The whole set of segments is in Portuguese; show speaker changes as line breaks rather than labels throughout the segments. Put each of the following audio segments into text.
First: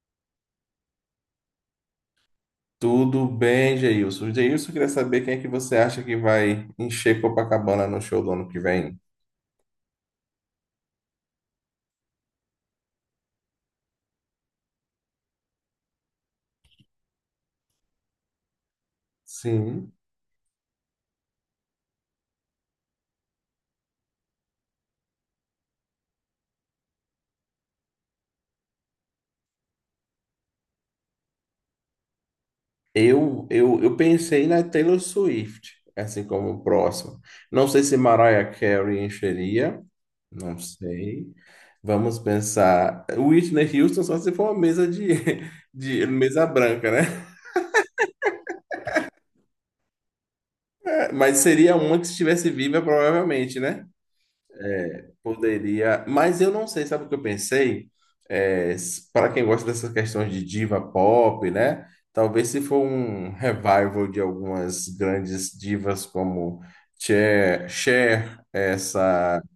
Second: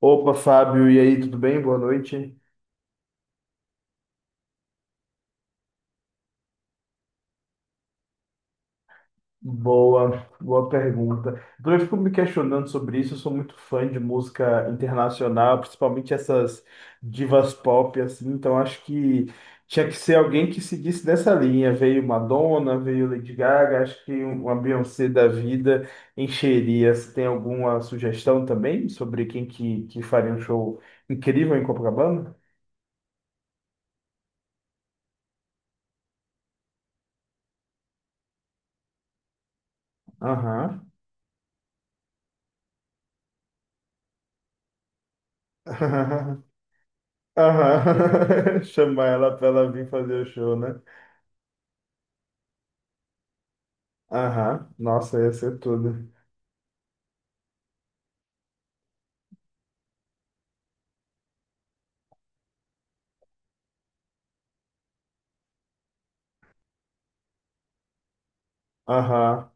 Opa, Fábio, e aí, tudo bem? Boa noite.
Tudo bem, Geilson? Geilson, queria saber quem é que você acha que vai encher Copacabana no show do ano que vem?
Boa, boa pergunta. Eu também fico me questionando sobre isso. Eu sou muito fã de música internacional, principalmente essas divas pop, assim. Então acho que tinha que
Sim.
ser alguém que seguisse dessa linha. Veio Madonna, veio Lady Gaga. Acho que uma Beyoncé da vida encheria. Você tem alguma sugestão também sobre quem que faria um show incrível em Copacabana?
Eu pensei na Taylor Swift, assim como o próximo. Não sei se Mariah Carey encheria, não
Aham.
sei. Vamos pensar. Whitney Houston só se for uma mesa de, de mesa branca, né?
Aham. Chamar ela pra ela vir fazer o show, né?
É, mas seria uma que estivesse viva, provavelmente, né?
Aham. Nossa, ia ser
Poderia,
tudo.
mas eu não sei, sabe o que eu pensei? É, para quem gosta dessas questões de diva pop, né? Talvez se for um revival de algumas grandes divas como Cher, Cher, essa
Aham.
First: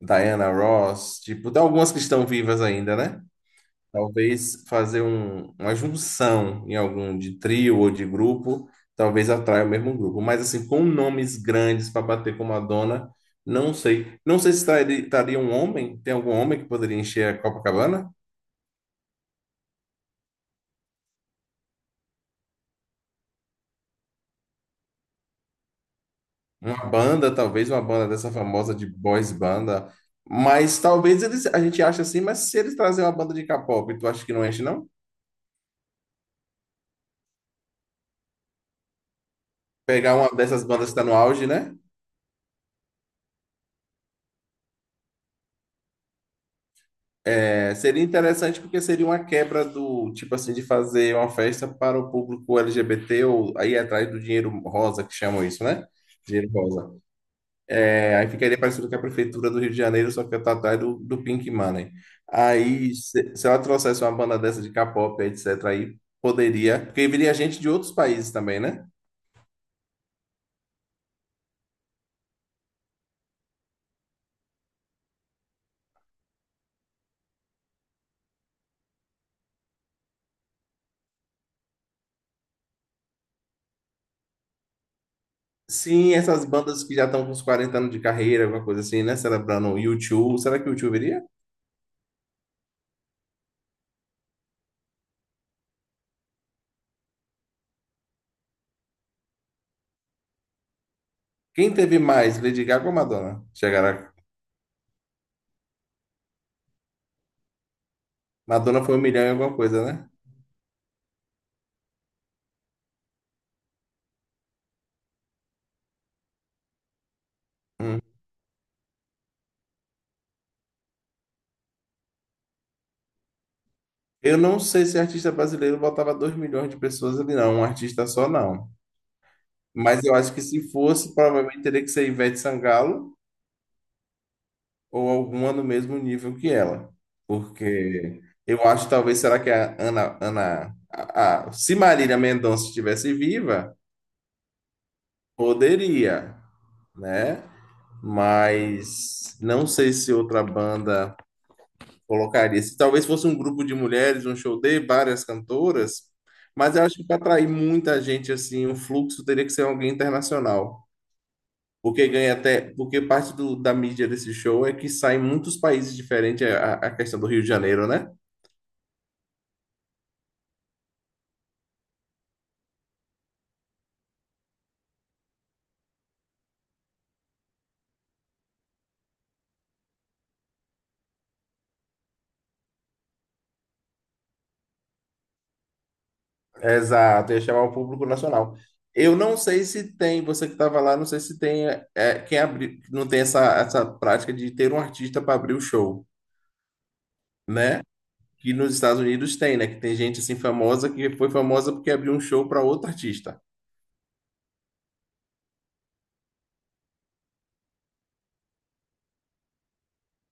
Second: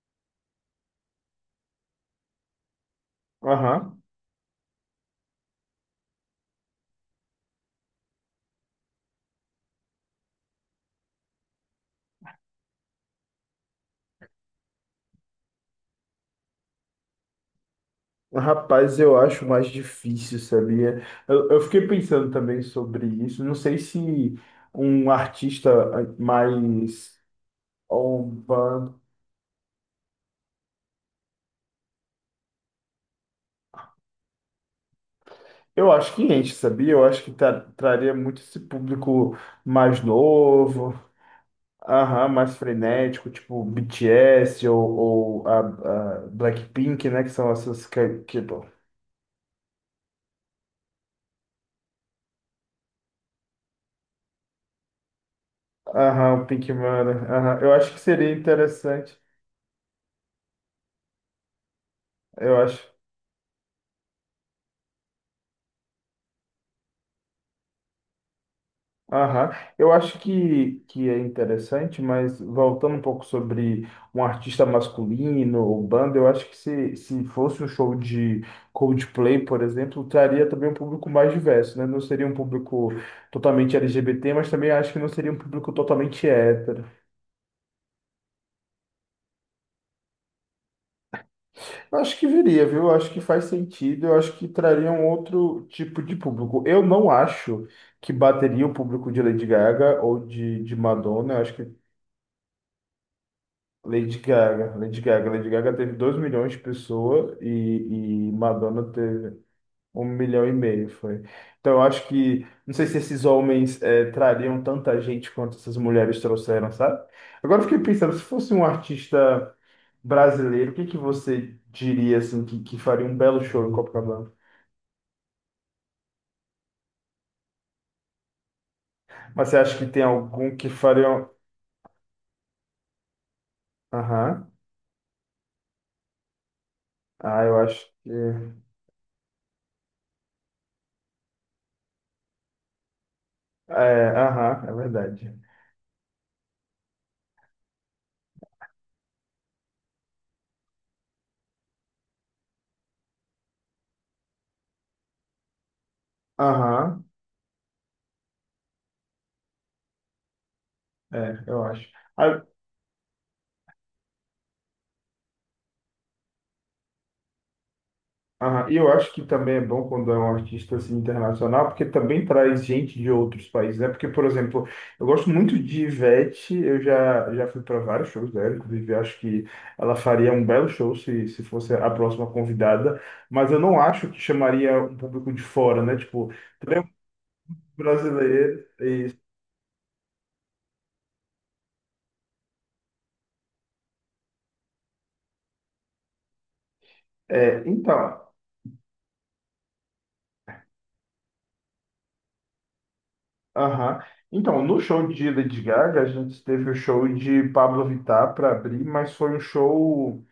Diana Ross, tipo, tem algumas que estão vivas ainda, né?
Aham.
Talvez fazer uma junção em algum de trio ou de grupo, talvez atraia o mesmo grupo. Mas assim, com nomes grandes para bater com Madonna, não sei. Não sei se estaria um homem, tem algum homem que poderia encher a Copacabana?
Rapaz, eu acho mais difícil, sabia? Eu fiquei pensando também sobre isso. Não sei se um artista
Uma
mais
banda, talvez uma banda dessa famosa de
urbano.
boys banda. Mas talvez eles, a gente ache assim, mas se eles trazerem uma banda de K-pop, tu acha que não enche, não?
Eu acho que enche, sabia? Eu acho que traria muito esse público mais
Pegar uma dessas bandas que
novo.
está no auge, né?
Aham, mais frenético, tipo BTS ou a Blackpink, né? Que são
É,
essas
seria
que
interessante
bom.
porque seria uma quebra do tipo assim de fazer uma festa para o público LGBT ou aí atrás do dinheiro rosa que chamam isso, né?
Aham, o
Dinheiro
Pink
rosa.
Mara. Aham, eu acho que
É, aí
seria
ficaria parecido com a
interessante.
prefeitura do Rio de Janeiro, só que tá atrás do Pink Money.
Eu acho.
Aí se ela trouxesse uma banda dessa de K-pop, etc, aí poderia, porque viria gente de outros países também, né?
Aham, eu acho que é interessante, mas voltando um pouco sobre um artista masculino ou banda, eu acho que se fosse um show de Coldplay, por exemplo, traria também um público mais diverso, né? Não seria um público totalmente LGBT, mas também acho que não seria um público
Sim,
totalmente
essas bandas
hétero.
que já estão com uns 40 anos de carreira, alguma coisa assim, né? Celebrando o U2, será que o U2 viria?
Eu acho que viria, viu? Eu acho que faz sentido, eu acho que traria um outro tipo de público. Eu não acho que bateria o público de Lady Gaga ou de Madonna, eu acho
Quem
que
teve mais, Lady Gaga ou Madonna? Chegaram.
Lady Gaga teve 2 milhões de pessoas e Madonna
Madonna foi 1 milhão e
teve
alguma coisa,
um
né?
milhão e meio, foi. Então eu acho que, não sei se esses homens trariam tanta gente quanto essas mulheres trouxeram, sabe? Agora eu fiquei
Hum.
pensando, se fosse um artista brasileiro, o que que você diria assim que faria um belo show em Copacabana?
Eu não sei se artista brasileiro botava 2 milhões de pessoas ali, não. Um artista só, não.
Mas você acha que
Mas
tem
eu acho que
algum que
se
faria
fosse,
um...
provavelmente teria que ser Ivete Sangalo
Aham.
ou alguma no mesmo nível que ela.
Ah, eu acho que
Porque eu acho, talvez, será que a Ana... Ana a- se Marília Mendonça estivesse viva,
é, aham, é verdade.
poderia, né? Mas não sei se outra banda colocaria. Se talvez fosse um grupo de mulheres, um show de várias cantoras, mas eu acho que
Aham,
para atrair muita gente, assim, o fluxo teria que ser alguém internacional.
é, eu acho.
Porque ganha
Ah,
até, porque parte da mídia desse show é que sai em muitos países diferentes é a questão do Rio de Janeiro, né?
Ah, e eu acho que também é bom quando é um artista assim, internacional, porque também traz gente de outros países, né? Porque, por exemplo, eu gosto muito de Ivete, eu já fui para vários shows dela, inclusive acho que ela faria um belo show se fosse a próxima convidada, mas eu não acho que chamaria um público de fora, né? Tipo, três
Exato, ia chamar o público nacional.
brasileiros e
Eu não sei se tem, você que estava lá, não sei se tem não tem essa prática de ter um artista para abrir o show,
é,
né?
então,
Que nos Estados Unidos tem, né? Que tem gente assim famosa que foi famosa porque abriu um show para outro artista.
aham. Então, no show de Lady Gaga, a gente teve o show de Pablo Vittar para abrir, mas foi um show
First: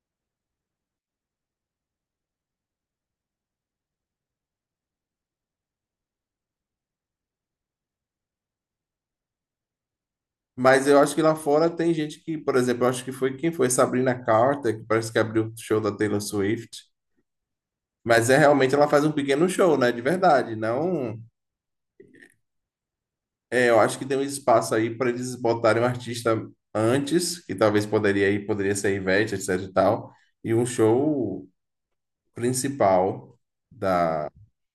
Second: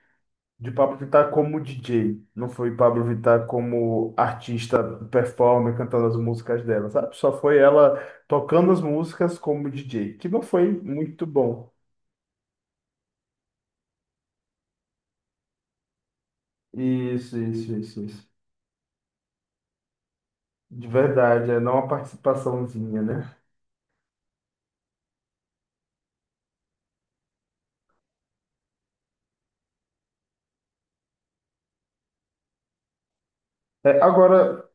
de Pablo Vittar como DJ, não foi Pablo Vittar como artista performer cantando as músicas dela, sabe? Só foi ela tocando as músicas como DJ, que não foi
Mas eu acho que
muito
lá
bom.
fora tem gente que, por exemplo, eu acho que foi Sabrina Carter, que parece que abriu o show da Taylor Swift.
Isso, isso, isso, isso.
Mas é realmente ela faz um pequeno show, né? De verdade.
De
Não,
verdade, é não é uma participaçãozinha, né?
eu acho que tem um espaço aí para eles botarem um artista antes, que talvez poderia ir, poderia ser a Ivete, etc e tal, e um show principal
É,
da.
agora,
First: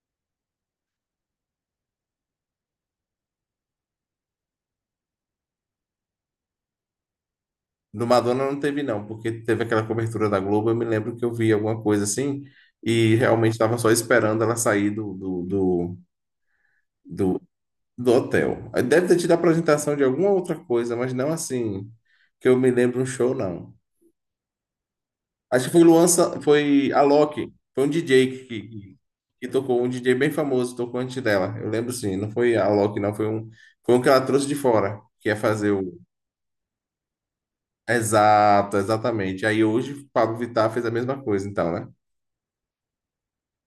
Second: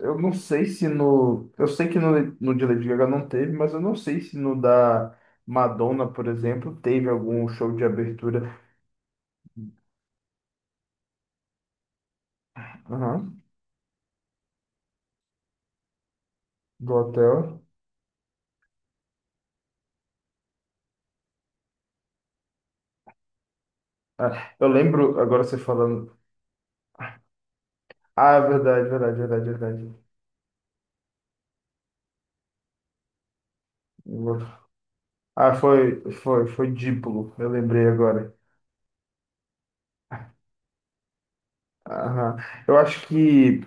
eu não sei se no. Eu sei que no, no de Lady Gaga não teve, mas eu não sei se no da Madonna, por exemplo, teve algum show de
No Madonna
abertura.
não teve, não, porque teve aquela cobertura da Globo. Eu me lembro que eu vi alguma coisa assim e
Aham,
realmente estava só esperando ela sair
do
do,
hotel.
do hotel. Aí deve ter tido a apresentação de alguma outra coisa, mas não assim que eu me lembro um show, não.
Ah, eu lembro, agora você
Acho que foi Luan,
falando.
Foi Alok, foi um
Ah, é
DJ que,
verdade,
que,
verdade,
que
verdade,
tocou, um
verdade.
DJ bem famoso, tocou antes dela. Eu lembro sim, não foi Alok, não, foi um que ela trouxe de fora, que ia
Ah,
fazer o.
foi dípulo, eu lembrei agora.
Exato, exatamente. Aí hoje o Pablo Vittar fez a mesma coisa, então, né?
Aham. Eu acho que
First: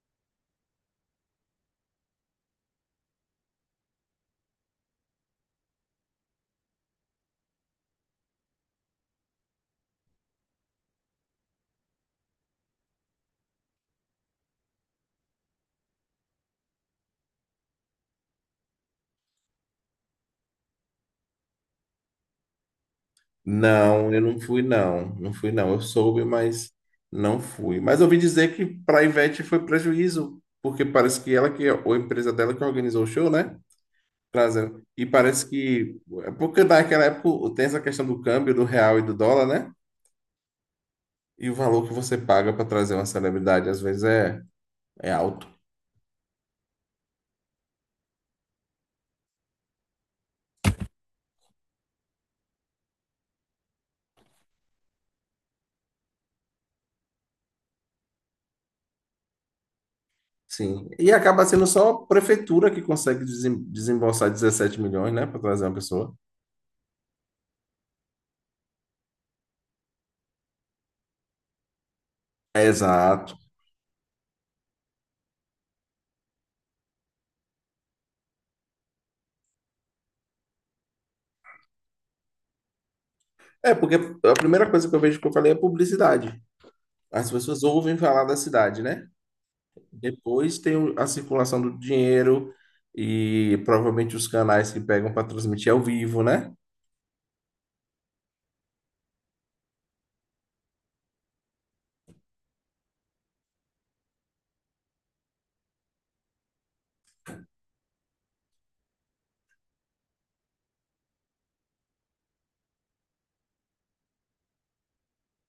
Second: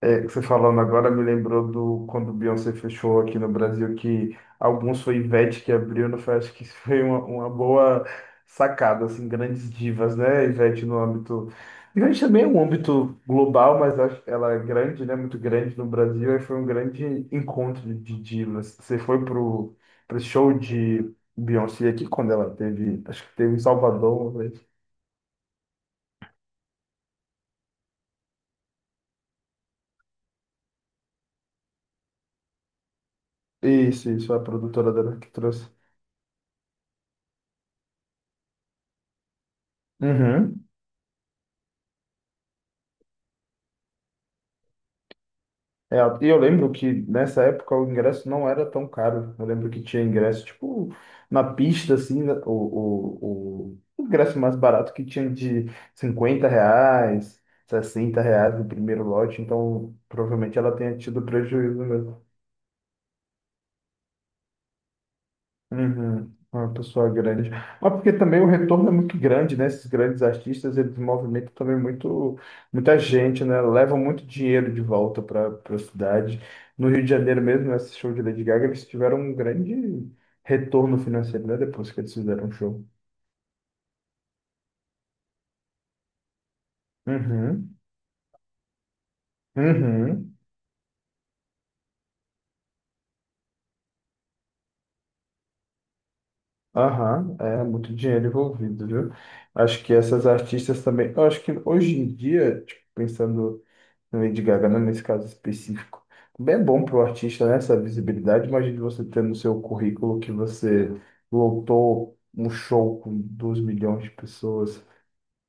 é, você falando agora me lembrou do quando o Beyoncé fechou aqui no Brasil, que alguns foi Ivete que abriu, não foi? Acho que isso foi uma boa sacada, assim, grandes divas, né? Ivete no âmbito. Ivete também é um âmbito global, mas acho que ela é grande, né? Muito grande no Brasil, e foi um grande encontro de divas. Você foi pro show de Beyoncé aqui quando ela teve, acho que teve em
Não, eu
Salvador,
não
né?
fui, não. Não fui, não. Eu soube, mas não fui. Mas eu ouvi dizer que para a Ivete foi prejuízo, porque parece que ela ou a empresa dela que organizou o show, né?
Isso, a
Trazendo.
produtora
E
dela que
parece
trouxe.
que, é porque naquela época tem essa questão do câmbio, do real e do dólar, né?
Uhum.
E o valor que você paga para trazer uma celebridade, às vezes, é alto.
É, e eu lembro que nessa época o ingresso não era tão caro. Eu lembro que tinha ingresso, tipo, na pista, assim, né, o ingresso mais barato que tinha de R$ 50, R$ 60 no primeiro lote. Então, provavelmente ela
Sim.
tenha
E
tido
acaba sendo
prejuízo
só a
mesmo.
prefeitura que consegue desembolsar 17 milhões, né? Para trazer uma pessoa.
Uhum. Uma pessoa grande. Mas porque também o retorno é muito grande, né? Esses grandes artistas, eles movimentam também muito, muita
Exato.
gente, né? Levam muito dinheiro de volta para a cidade. No Rio de Janeiro mesmo, esse show de Lady Gaga, eles tiveram um grande retorno financeiro, né? Depois que eles fizeram o show.
É, porque a primeira coisa que eu vejo que eu falei é publicidade. As pessoas
Uhum.
ouvem falar da cidade, né?
Uhum.
Depois tem a circulação do dinheiro e provavelmente os canais que pegam para transmitir ao vivo, né?
Aham, é muito dinheiro envolvido, viu? Acho que essas artistas também. Eu acho que hoje em dia, tipo, pensando. Lady Gaga, né, nesse caso específico. Bem é bom para o artista, né, essa visibilidade. Imagine você ter no seu currículo que você lotou um show com 2 milhões de pessoas.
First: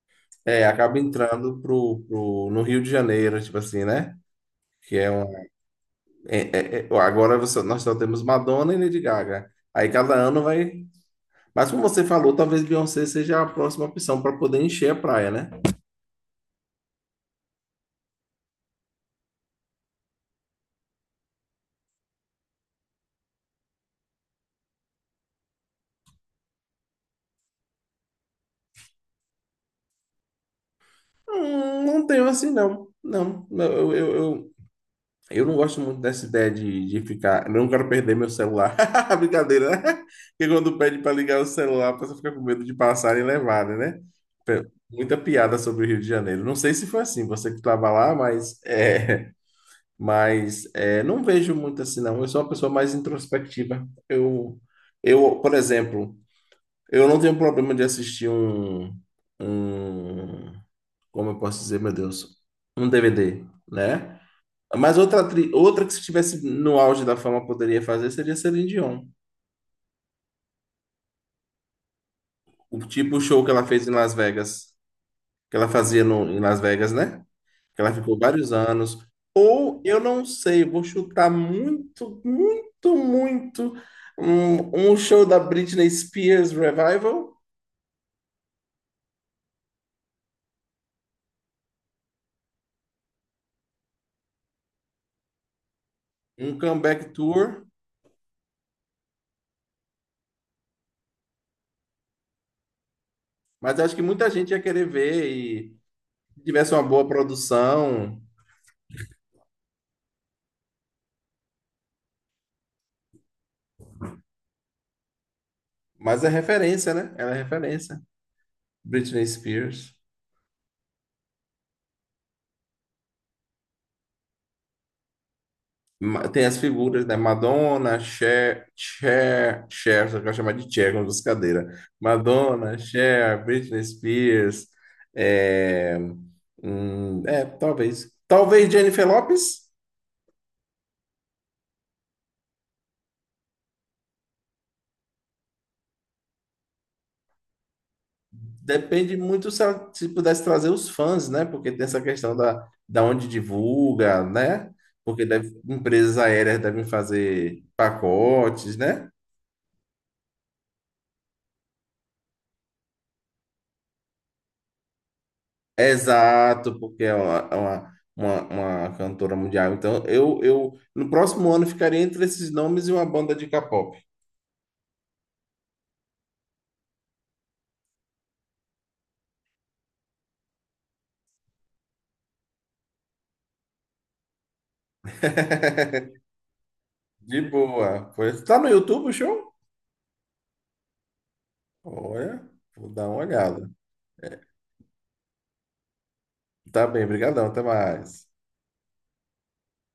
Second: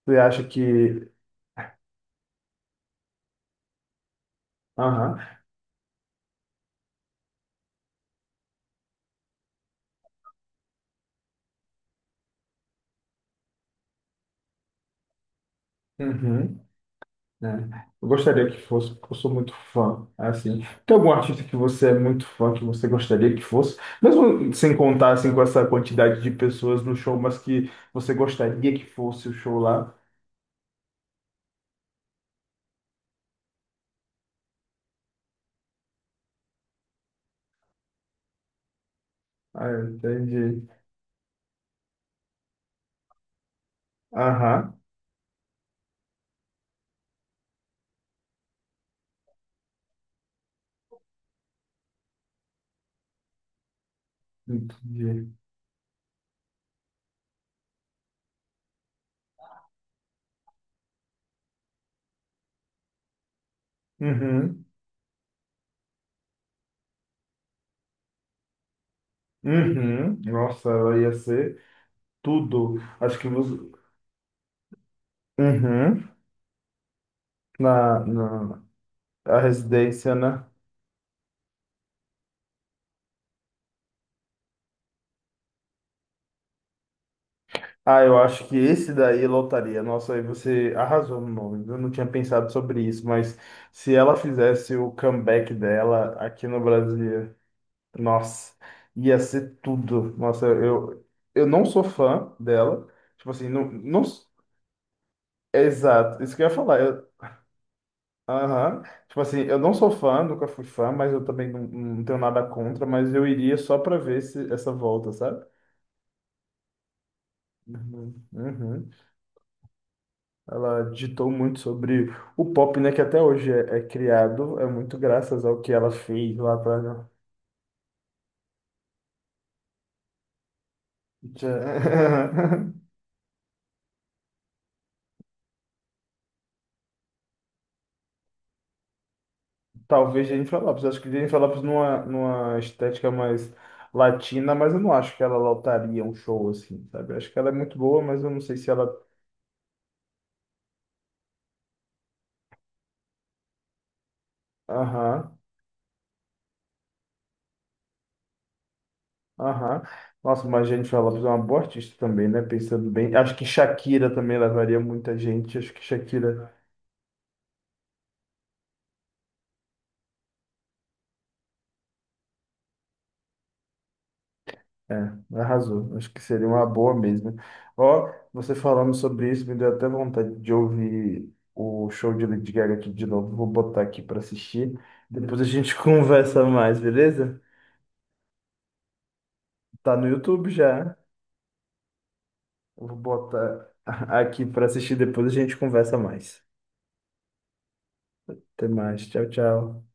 Você acha
É, acaba
que.
entrando no Rio de Janeiro, tipo assim, né? Que é
Aham,
um. Nós só temos Madonna e Lady Gaga. Aí cada ano vai. Mas como você falou, talvez Beyoncé seja a próxima opção para poder encher a praia, né?
uhum, né. Eu gostaria que fosse, porque eu sou muito fã, assim. Tem algum artista que você é muito fã, que você gostaria que fosse? Mesmo sem contar, assim, com essa quantidade de pessoas no show, mas que você gostaria que fosse o show lá?
Não tenho assim, não. Não, não, eu, eu, Eu não gosto muito dessa ideia de ficar. Eu não quero perder meu celular.
Ah,
Brincadeira, né? Porque
entendi.
quando pede para ligar o celular, a pessoa fica com medo de passar e levarem, né?
Aham,
Muita piada sobre o Rio de Janeiro. Não sei se foi assim, você que estava lá, mas, não vejo muito assim, não. Eu sou uma pessoa mais introspectiva. Eu,
entendi.
eu, por exemplo, eu não tenho problema de assistir um, como eu posso dizer, meu Deus, um DVD, né?
Uhum,
Mas outra, outra que se estivesse no auge da fama poderia fazer seria Celine Dion.
uhum. Nossa, ela ia ser tudo.
O tipo
Acho
o
que
show que
você...
ela fez em Las Vegas, que ela fazia
uhum.
no, em Las Vegas, né? Que ela ficou vários
Na
anos.
a
Ou eu
residência,
não
né?
sei, vou chutar muito, muito, muito um show da Britney Spears Revival,
Ah, eu acho que esse daí lotaria. Nossa, aí você arrasou no nome. Eu não tinha pensado sobre isso, mas se ela fizesse o comeback dela aqui
um
no
comeback
Brasil,
tour.
nossa, ia ser tudo. Nossa, eu não sou fã dela. Tipo assim,
Mas eu acho
não...
que muita gente ia querer ver e
Exato, isso que
se
eu ia
tivesse uma boa
falar.
produção.
Aham. Tipo assim, eu não sou fã, nunca fui fã, mas eu também não tenho nada contra, mas eu iria só para ver se essa volta, sabe?
Mas é referência, né? Ela é referência.
Uhum. Uhum.
Britney Spears.
Ela ditou muito sobre o pop, né, que até hoje é criado, é muito graças ao que ela fez
Tem
lá
as figuras,
pra...
né? Madonna, Cher, Cher, Cher, só que eu chamar de Cher, como dos cadeira. Madonna, Cher, Britney Spears, é, talvez. Talvez Jennifer Lopez.
Talvez Jennifer Lopes, acho que Jennifer Lopes numa estética mais latina, mas eu não acho que ela lotaria um show assim, sabe? Acho que ela é muito boa, mas eu não sei se ela...
Depende muito se, ela, se pudesse trazer os fãs, né? Porque tem essa questão da onde divulga, né? Porque
Aham.
empresas aéreas devem fazer pacotes, né?
Aham. Nossa, mas a gente Lopes é uma boa artista também, né? Pensando bem. Acho que Shakira também levaria muita gente. Acho que Shakira,
Exato, porque é uma cantora mundial. Então, eu no próximo ano ficaria entre esses nomes e uma banda de K-pop.
é, arrasou. Acho que seria uma boa mesmo. Ó, você falando sobre isso, me deu até vontade de ouvir o show de Lady Gaga aqui de novo. Vou botar aqui para assistir. Depois a gente conversa mais, beleza?
De boa. Pois, tá no YouTube o show?
Tá no YouTube já.
Olha,
Eu
vou
vou
dar uma
botar
olhada.
aqui para assistir. Depois a gente conversa mais.
Tá bem, brigadão, até mais.
Até mais. Tchau, tchau.